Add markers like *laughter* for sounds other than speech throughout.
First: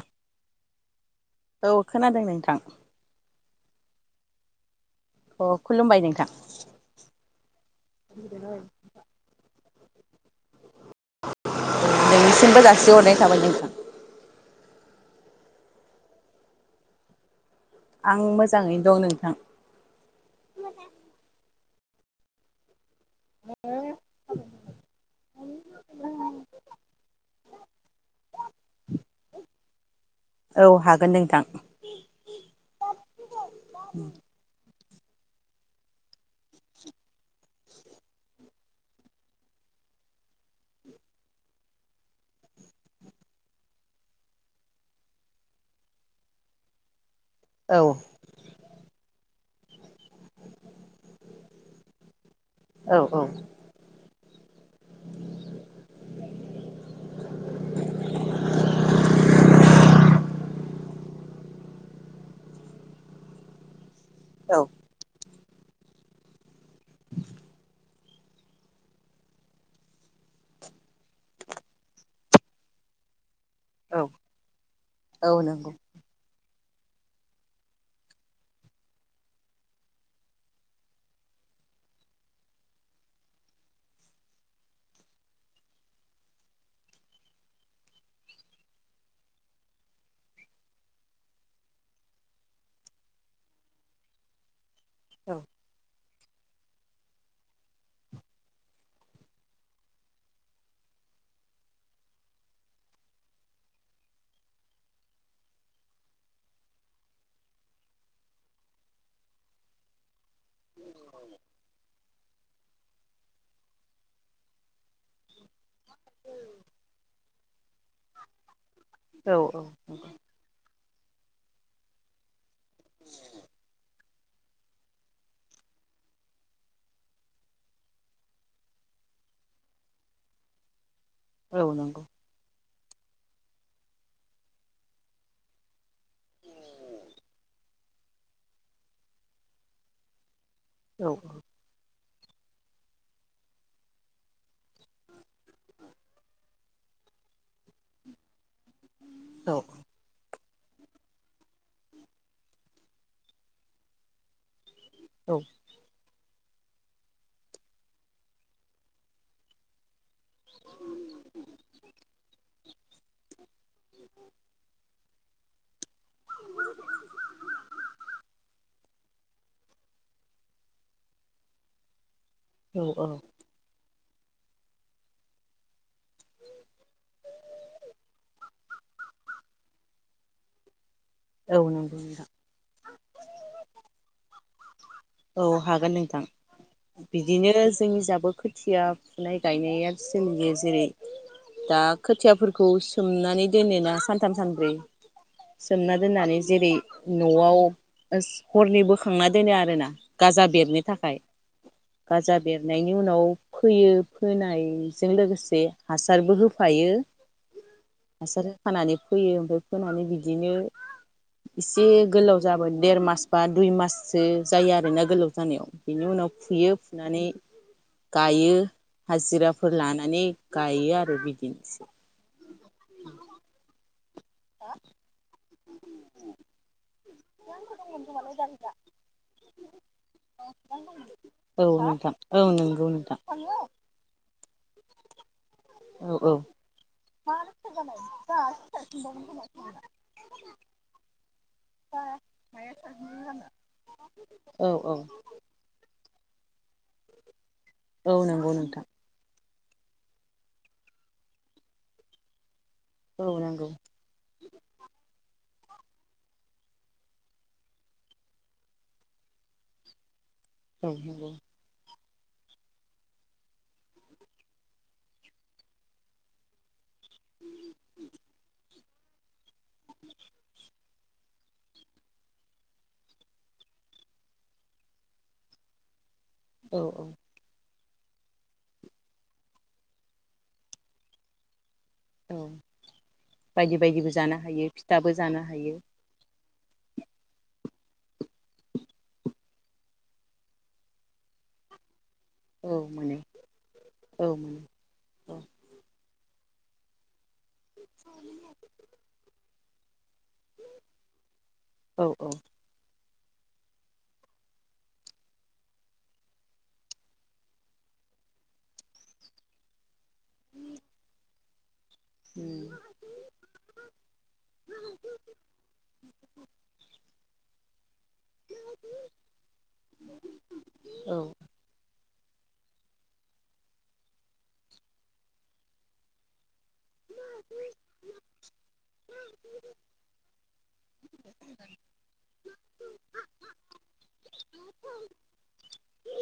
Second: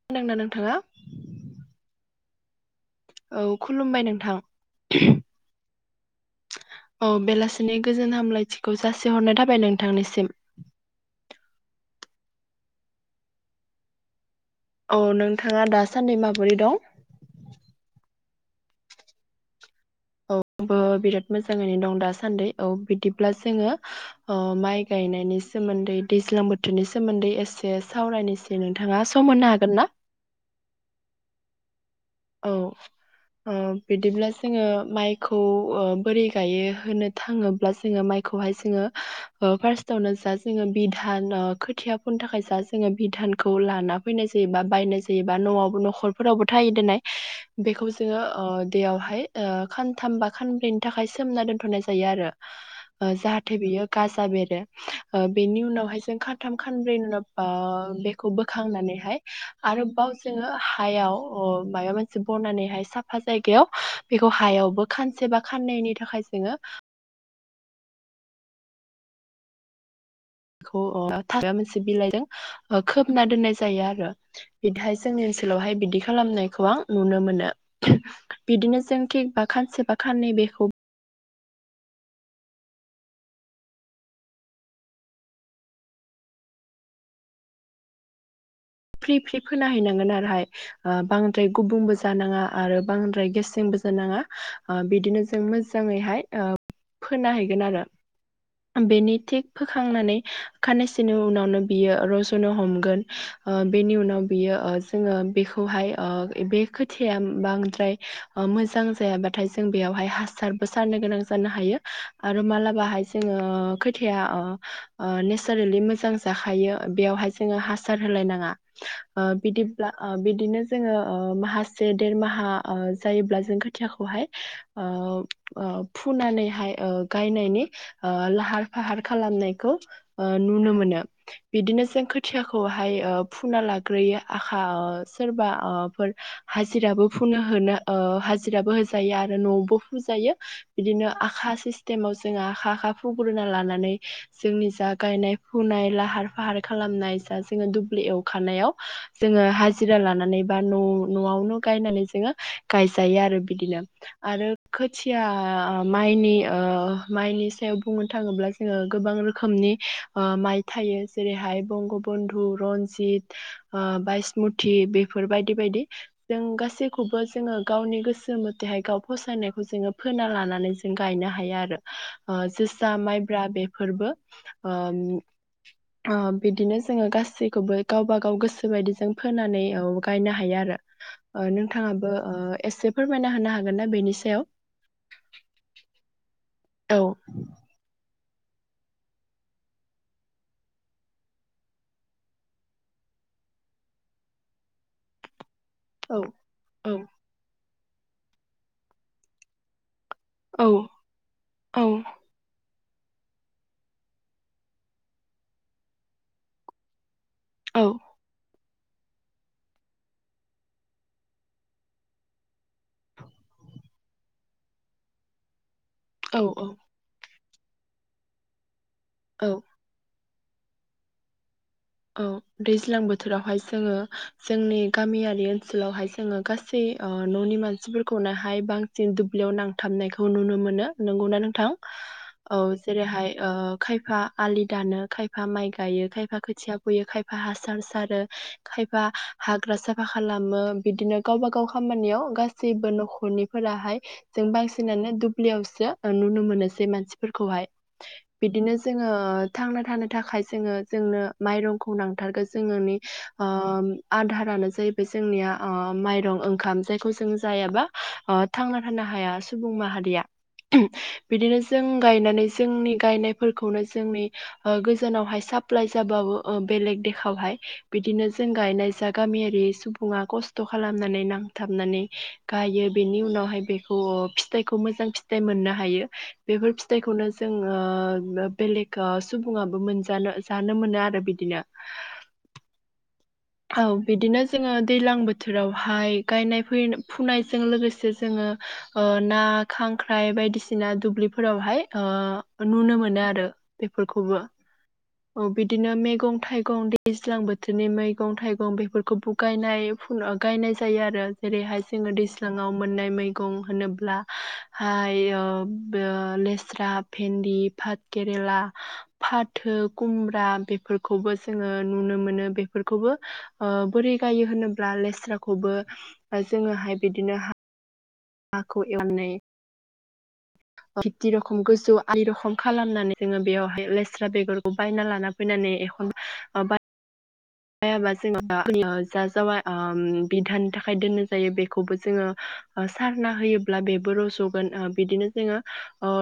*unintelligible* नोंथाङा- औ खोनादों नोंथां। औ खुलुमबाय नोंथां। *unintelligible* अ खुलुमबाय नोंथां औ बेलासिनि गोजोन हामलायथिखौ जासिहरनाय थाबाय नोंथांनिसिम नोंनिसिमबो जासिहरनाय थाबाय नोंथां। औ नोंथाङा दासान्दै माबोरै दं। आं मोजाङैनो दं नोंथां। औ आंबो बिराद मोजाङैनो। दं दासान्दि औ बि। बिदिब्ला जोङो ओ माइ गायनायनि सोमोन्दै दैज्लां बोथोरनि सोमोन्दै एसे सावरायनोसै नोंथाङा सम होनो हागोन ना? औ हागोन नोंथां औ ओ बिदिब्ला जोङो ओ माइखौ ओ बोरै गायै होनो थाङोब्ला जोङो माइखौहाय जोङो ओ फार्स्टआवनो जा जोङो बिधान खोथिया फोनो थाखाय जा जोङो बिधानखौ लाना फैनाय जायो बा बायनाय जायोबा नआवबो नखरफोरावबो थायो दोननाय। औ बेखौ जोङो ओ दैयावहाय। ओ खानथाम बा खानब्रैनि थाखाय सोमना दोनथनाय जायो आरो औ औ जाहाथे बेयो गाजा जा बेरो ओ बेनि उनावहाय जों खानथाम खानब्रै उनाव ओ बेखौ बोखांनानैहाय आरोबाव जोङो हायाव अ मायबा मोनसे बनानैहाय साफा जायगायाव बेखौ औ हायावबो खानसे बा खाननैनि थाखाय जोङो खौ ओ माबा मोनसे बिलाइजों खोबना दोननाय जायो औ आरो बिदिहाय जोंनि औ नंगौ ओनसोलावहाय बिदि खालामनाय आं नुनो मोनो बिदिनो जों थिक बा खानसे बा खाननै बेखौ फ्रि फ्रि फोना हैैनांगोन आरोहाय बांद्राय गुबुंबो जानाङा आरो बांद्राय गेसेंबो जानाङा ओ बिदिनो औ जों मोजाङैहाय ओ फोना हैगोन आरो बेनि थिक फोखांनानै खानैसोनि उनावनो बियो रज नो हमगोन बेनि उनाव बियो जोङो बेखौहाय ओ बे खोथिया बांद्राय मोजां जायाबाथाय जों बेयावहाय हासारबो सारनो गोनां जानो हायो आरो माला बाहाय जोंङो खोथिया ओ नेचारेलि मोजां जाखायो बेयावहाय जोंङो हासार होलायनाङा ओ औ बिदिब्ला ओ बिदिनो जोङो ओ माहासे ओ देरमाहा ओ जायोब्ला जों खोथियाखौहाय ओ ओ फुनानैहाय ओ गायनायनि ओ लाहार फाहार खालामनायखौ ओ नुनो मोनो औ औ बिदिनो नंगौ जों खोथिया हाय फुना लाग्रोयो आखा ओ सोरबा ओ फोर हाजिराबो फुनो होनोओ हाजिराबो होजायो आरो नआवबो फुजायो औ बिदिनो आखा सिस टाइमाव जोंहा आखा आखा फुग्रोना लानानै जोंनि जा गायनाय फुनाइ लाहार फाहार खालामनाय जाजोब जोङो दुब्लि एव खानायाव जोङो औ हाजिरा लानानै बा न न आवनो गायनानै जोङो गायजायो आरो बिदिनो आरो खोथिया औ ओ माइनि ओ माइनि सायाव बुंनो थाङोब्ला जोङो गोबां रोखोमनि माइ थायो जेरैहाय बंग रन्जित बायसमुति बेफोर बेफोर बायदि बायदि जों गासैखौबो जोङो गावनि गोसो मथेहाय गाव फसायनायखौ जोङो फोना लानानै जों गायनो हायो आरो। ओ औ जोसा माइब्रा बेफोरबो ओम ओ बिदिनो गासैखौबो गावबा गाव गोसो बायदि जों फोनानै औ गायनो हायो आरो। ओ औ नंगौ नोंथाङाबो नोंथां ओ एसे फोरमायना होनो हागोन ना बेनि सायाव? औ हागोन नोंथां। औ बिदिनो जोंनि इजाबो खोथिया फुनाय गायनाया सोलियो जेरै दा खोथियाफोरखौ सोमनानै दोनोना सानथाम सानब्रै सोमना औ दोननानै जेरै औ न'आव हरनै बोखांना दोनो आरो ना। गाजा औ बेरनो थाखाय औ गाजा बेर नायनि उनाव फोयो फोनायजों लोगोसे हासारबो होफायो। औ हासार खानानै फोयो ओमफ्राय फोनानै बिदिनो एसे गोलाव जाबो देर मास बा दुइ माससो जायो आरो। *unintelligible* गोलाव जानायाव बिनि उनाव औ फुयो फुनानै गायो। औ हाजिराफोर लानानै गायो आरो बिदिनोसै। *unintelligible* दैज्लां बोथोरावहाय जोङो जोंनि गामियारि ओन ओनसोलावहाय जोङो गासै ओ न'नि मानसिफोरखौनोहाय बांसिन दुब्लियाव नांथाबनायखौ नुनो मोनो नंगौना औ नोंथां? औ नंगौ नोंथां जेरैहाय ओ खायफा आलि दानो खायफा खायफा माइ गायो औ औ खायफा खोथिया फोयो खायफा हासार सारो खायफा हाग्रा साफा खालामो बिदिनो गावबा गाव खामानियाव गासैबो न'खरनिफोराहाय जों औ औ बांसिनानो दुब्लियावसो नुनो मोनोसै मानसिफोरखौहाय औ नंगौ बिदिनो नोंथां जोङो थांना थानो थाखाय जोङो जोंनो माइरंखौ नांथारगो जों न'नि औ नंगौ ओम आधारानो जाहैबाय जोंनिया ओ माइरं ओंखाम जायखौ जों जायाबा थांना थानो हाया सुबुं माहारिया। औ नंगौ बिदिनो जों गायनानै जोंनि गायनायफोरखौनो जोंनि ओ गोजानावहाय साप्लाय जाबावो अ बेलेग देखआवहाय बिदिनो जों गायनाय जा गामि ए बे सुबुंआ खस्थ' खालाम नानै नांथाबनानै गायो बेनि उनावहाय बेखौ ओ फिथाइखौ मोजां फिथाइ मोननो हायो बेफोर औ औ फिथाइखौनो जोङो ओ बेलेगा सुबुङाबो मोनजानो जानो मोनो आरो बिदि दिनो औ बायदि औ बायदिबो जानो बिदिनो हायो जोङो फिथाबो दैलां जानो हायो बोथोरावहाय गायनाय फै फुनायजों लोगोसे जोङो ओ ना खांख्राइ बायदिसिना दुब्लिफोरावहाय ओ नुनो मोनो आरो औ बेफोरखौबो मोनो औ बिदिनो मेगं थाइ गं दैज्लां बोथोरनि मै गं थाइगं बेफोरखौ बुगायनाय फुना गायनाय जायो आरो जेरैहाय औ जोङो दैज्लाङाव मोननाय मै गं होनोब्ला हाय ओ बो लेस्रा, भेन्दि, भाद केेरेला, फाथो कुमब्रा बेफोरखौबो जोङो नुनो मोनो बे खौबो बोरै गायो होनोब्ला लेस्राखौबो जोङोहाय बिदिनो हा हाखौ एवनानै औ *unintelligible* रखम गोजौ आलि रखम खालामनानै जोङो बेयावहाय लेस्रा बेगरखौ बायना लाना फैनानै एखन ओ बाय हायाबा जोङो *unintelligible* जा जावा ओ बिधाननि थाखाय दोननाय जायो बेखौबो जोङो सारना होयोब्ला बेबो रज'गोन ओ बिदिनो जोङो ओ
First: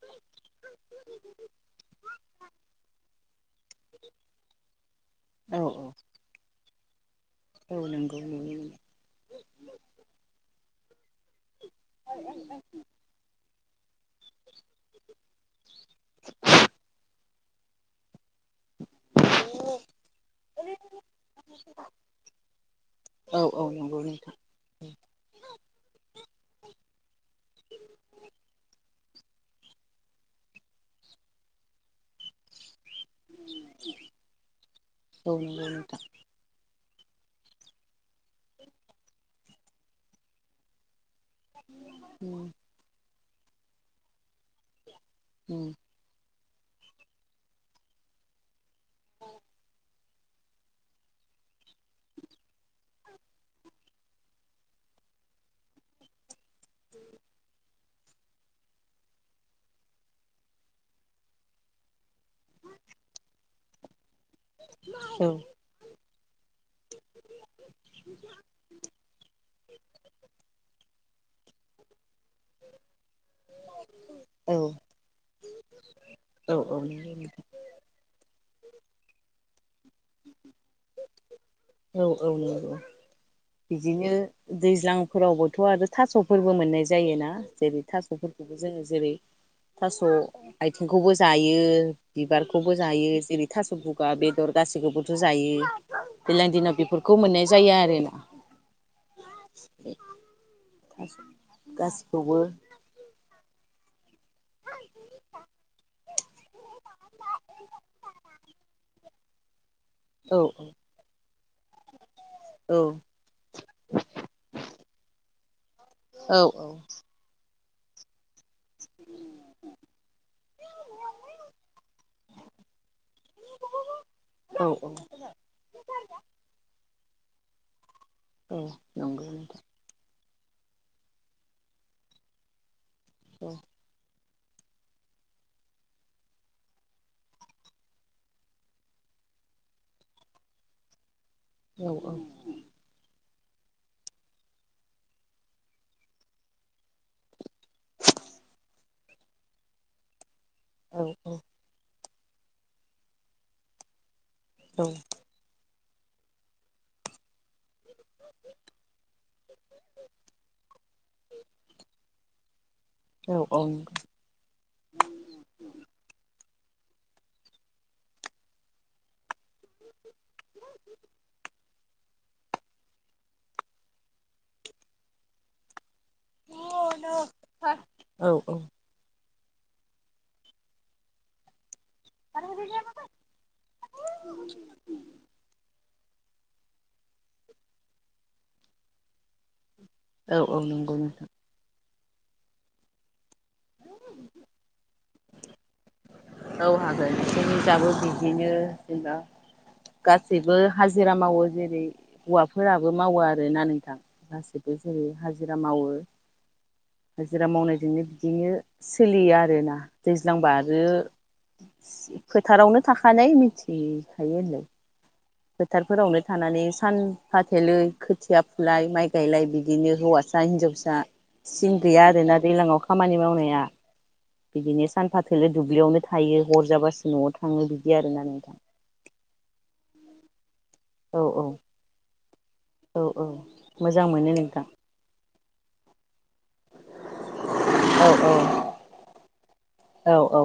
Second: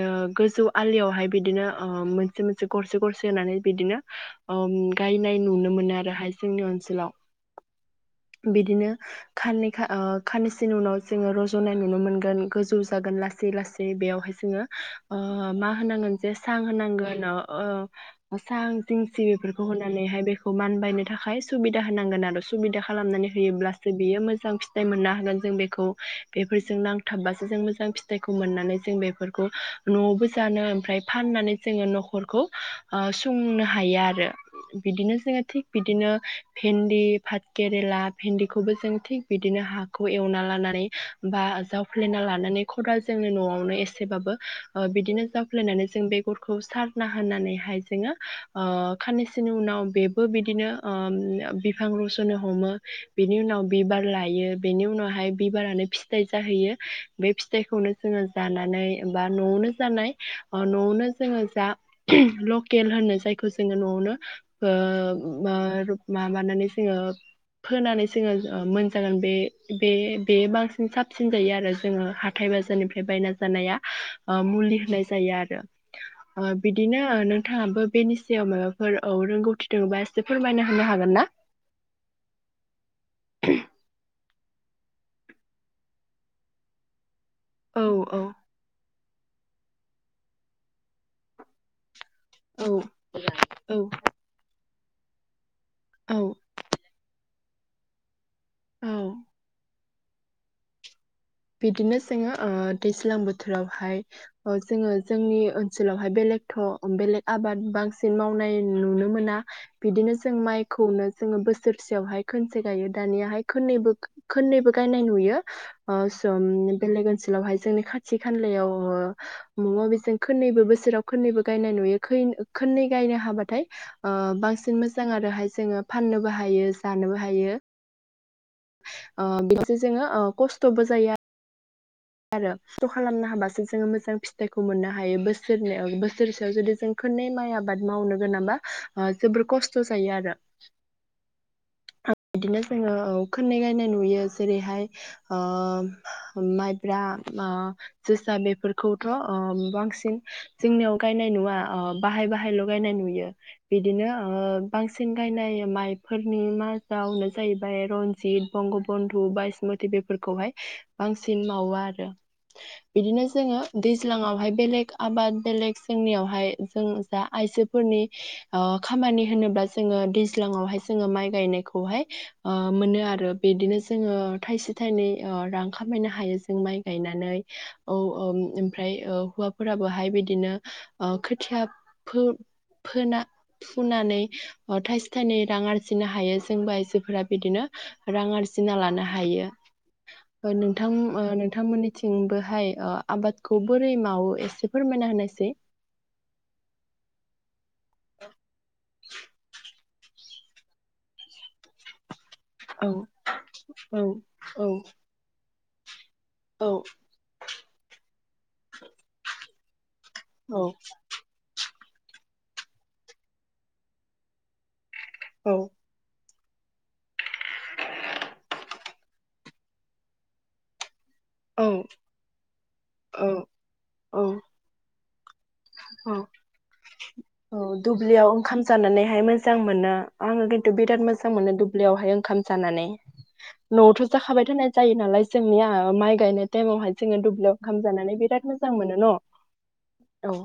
ओ गोजौ आलियावहाय बिदिनो ओ मोनसे मोनसे गरसे गरसे होनानै बिदिनो ओम गायनाय औ नुनो मोनो आरो हायजें नि ओनसोलाव औ नंगौ नुनो मोनो बिदिनो खाननै खा ओ खानैसोनि उनाव जोङो रज'नाय नुनो मोनगोन गोजौ जागोन लासै लासै बे बेयावहाय जोङो ओ मा होनांगोन जे सां होनांगोन ओ ओ अ सां जिंसि बेफोरखौ होनानैहाय बे खौ मानबायनो थाखाय सुबिदा होनांगोन आरो सुबिदा खालामनानै औ औ होयोब्लासो नंगौ बियो नोंथां मोजां फिथाइ मोननो होगोन जों बेखौ बेफोरजों नांथाबबासो जों मोजां फिथाइखौ मोननानै जों बेफोरखौ नआवबो जानो ओमफ्राय फाननानै जोङो नखरखौ संनो हायो आरो बिदिनो औ जोङो थिग नंगौ नोंथां बिदिनो भिन्दि भाथ केेरेला भिन्दिखौबो जों थिग बिदिनो हाखौ एवना लानानै बा जावफ्लेना लानानै खदाल जोंनि नआवनो एसेबाबो बिदिनो जावफ्लेनानै जों बे गरखौ सारना होनानैहाय जोङो खाननैसोनि उनाव बे बो बिदिनो बिफां रसनो हमो बिनि उनाव बिबार लायो बेनि उनावहाय बिबारानो फिथाय जाहैयो बे फिथाइखौनो जोङो जानानै बा नआवनो जानाय नआवनो जोङो जा लकेल होनो जायखौ जोङो नआवनो ओ औ *unintelligible* मा मानानै ओ फोनानै जोङो मोनजागोन बे-बे-बे बांसिन साबसिन यो आरो जोङो हा हाथाइ बाजारनिफ्राय बायना जानाया ओ औ मुलि होनाय जायो आरो ओ औ नंगौ बिदिनो नोंथां नोंथाङाबो बेनि सायाव माबाफोर रोंगौथि दङोबा फोरमायना होनो हागोन ना? औ औ औ औ बिदिनो दैज्लांफोरावबोथ आरो थासफोरबो मोननाय जायोना जेरै औ औ थासफोरखौबो जोङो जेरै थास आथिंखौबो जायो बिबारखौबो औ जायो जेरै थास औ गगा बेदर गासैखौबोथ जायो औ दैज्लां दिनाव बेफोरखौ मोननाय जाया आरोना औ बे *unintelligible* बिदिनो जोङो ओ दैज्लां बोथ थोरावहाय जोङो जोंनि ओनसोलावहाय बेलेगथ बेलेग आबाद बांसिन मावनाय नुनो मोना बिदिनो जों औ माइखौनो जोङो बोसोरसेयावहाय खनसे औ गायो दानियााहाय खनैबो खननैबो गायनाय नुयो ओ औ ओम बेलेग ओनसोलाव हाय जोंनि खाथि खानलायाव वो मबेजों खोननैबो बोसोराव खोननैबो गायनाय नुयो खैन-खोननै गायनो हाबाथाय ओ औ बांसिन मोजां आरोहाय जोङो फाननोबो हायो जानोबो हायो हायो। औ ओ नंगौ बेनोसै जोङो ओ खस्थबो जायो आ रो खस्थ' खालामनो औ हाबासो मोजां फि थाइखौ मोननो हायो बोसोरनै बोसोरसेयाव जुदि जों खोननै माइ आबाद मावनो गोनांबा जोबोर खस्थ जायो आरो औ बिदिनो जोङो खोननै गायनाय नुयो जेरैहाय ओ माइब्रा ओ जोसा बेफोरखौथ ओ बांसिन जोंनियाव औ गायनाय नुवा अ बाहाय बाहाय ल गायनाय नुयो बिदिनो ओ बांसिन गायनाय माइ फोरनि मा दावनो जायो बाय रनजित, बंगबन्दु बायसमथि बेफोरखौहाय बांसिन मावो आरो बिदिनो जोङो दैल्जां आवहाय बेेलेग आबाद बेेलेग जोंनियावहाय जों जा आइजोफोरनि ओ खामानि होनोब्ला जोङो दैज्लाङावहाय जोङो माइ गायनायखौ खौहाय ओ मोनो आरो बिदिनो जोङो थाइसे थाइनै ओ रां खामायनो हायो जों माइ गायनानै औ ओम ओमफ्राय हौ फोराबोहाय बिदिनो ओ खोथिया फो-फोना-फुनानै अ थाइसे थाइनै रां आरजि जिनो हायो। जोंबो आइजोफोरा बिदिनो रां आरजिना लानो हायो। औ ओ औ नोंथां नंगौ ओ‌नोंथांमोननि थिंबोहाय ओ आबाद खौ बोरै मावो एसे फोरमायना होनायसै? औ हागोन। जोंनि दाबो बिदिनो जेनेबा गा सिबो हाजिरा मावो जेरै औ हौवाफोराबो मावो आरो ना नोंथां औ औ गासिबो जेरै हाजो हाजिरा मावो। औ हाजिरा मावनायजोंनो बिदिनो सोलियो आरोना दैज्लांबा औ आरो *unintelligible* फोथारावनो थाखानाय मिथिखायो होनलाय। फोथारफोरावनो थानानै सान फाथोलो खोथिया फुलाय माइ गायलाय बिदिनो हौवासा हिनजावसा औ सिन गैया आरोना दैलाङाव खामानि औ मावनाया औ बिदिनो सानफा थोलो दुब्लियावनो थायो हरजाबासो औ दुब्लियाव ओंखाम जानानैहाय मोजां मोना आंङो किन बिराद औ मोजां औ मोनो दुब्लियावहाय ओंखाम जानानै औ औ न'आवथ मोजां मोनो जाखाबाय नोंथां थानाय जायो नालाय जोंनिया माइ गायनाय टाइमावहाय जोंङो दुब्लियाव ओंखाम औ जानानै औ बिराद मोजां मोनो न औ।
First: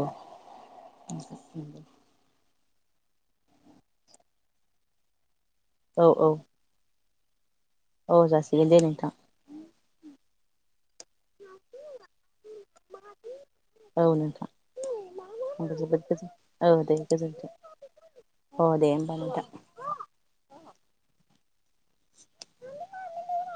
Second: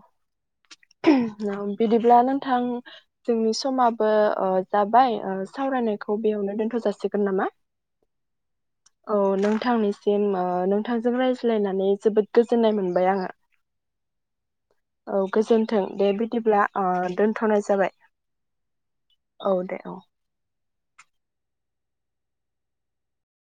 *unintelligible* बिदिब्लानो थां जोंनि समाबो ओ जाबाय ओ औ सावरायनायखौ औ बेयावनो दोन्थ जासि गोन नामा औ जासिगोन दे नोंथां। दे होनबा नोंथांजों रायज्लायनानै जोबोद गोजोननाय मोनबाय आंहा औ नोंथां औ आंबो गोजोनथों जोबोद दे बि गोजोन बिदिब्ला औ ओ दे गोजोनथों दोन्थनाय जाबाय अ दे होमबा नोंथां औ दे औ। *unintelligible*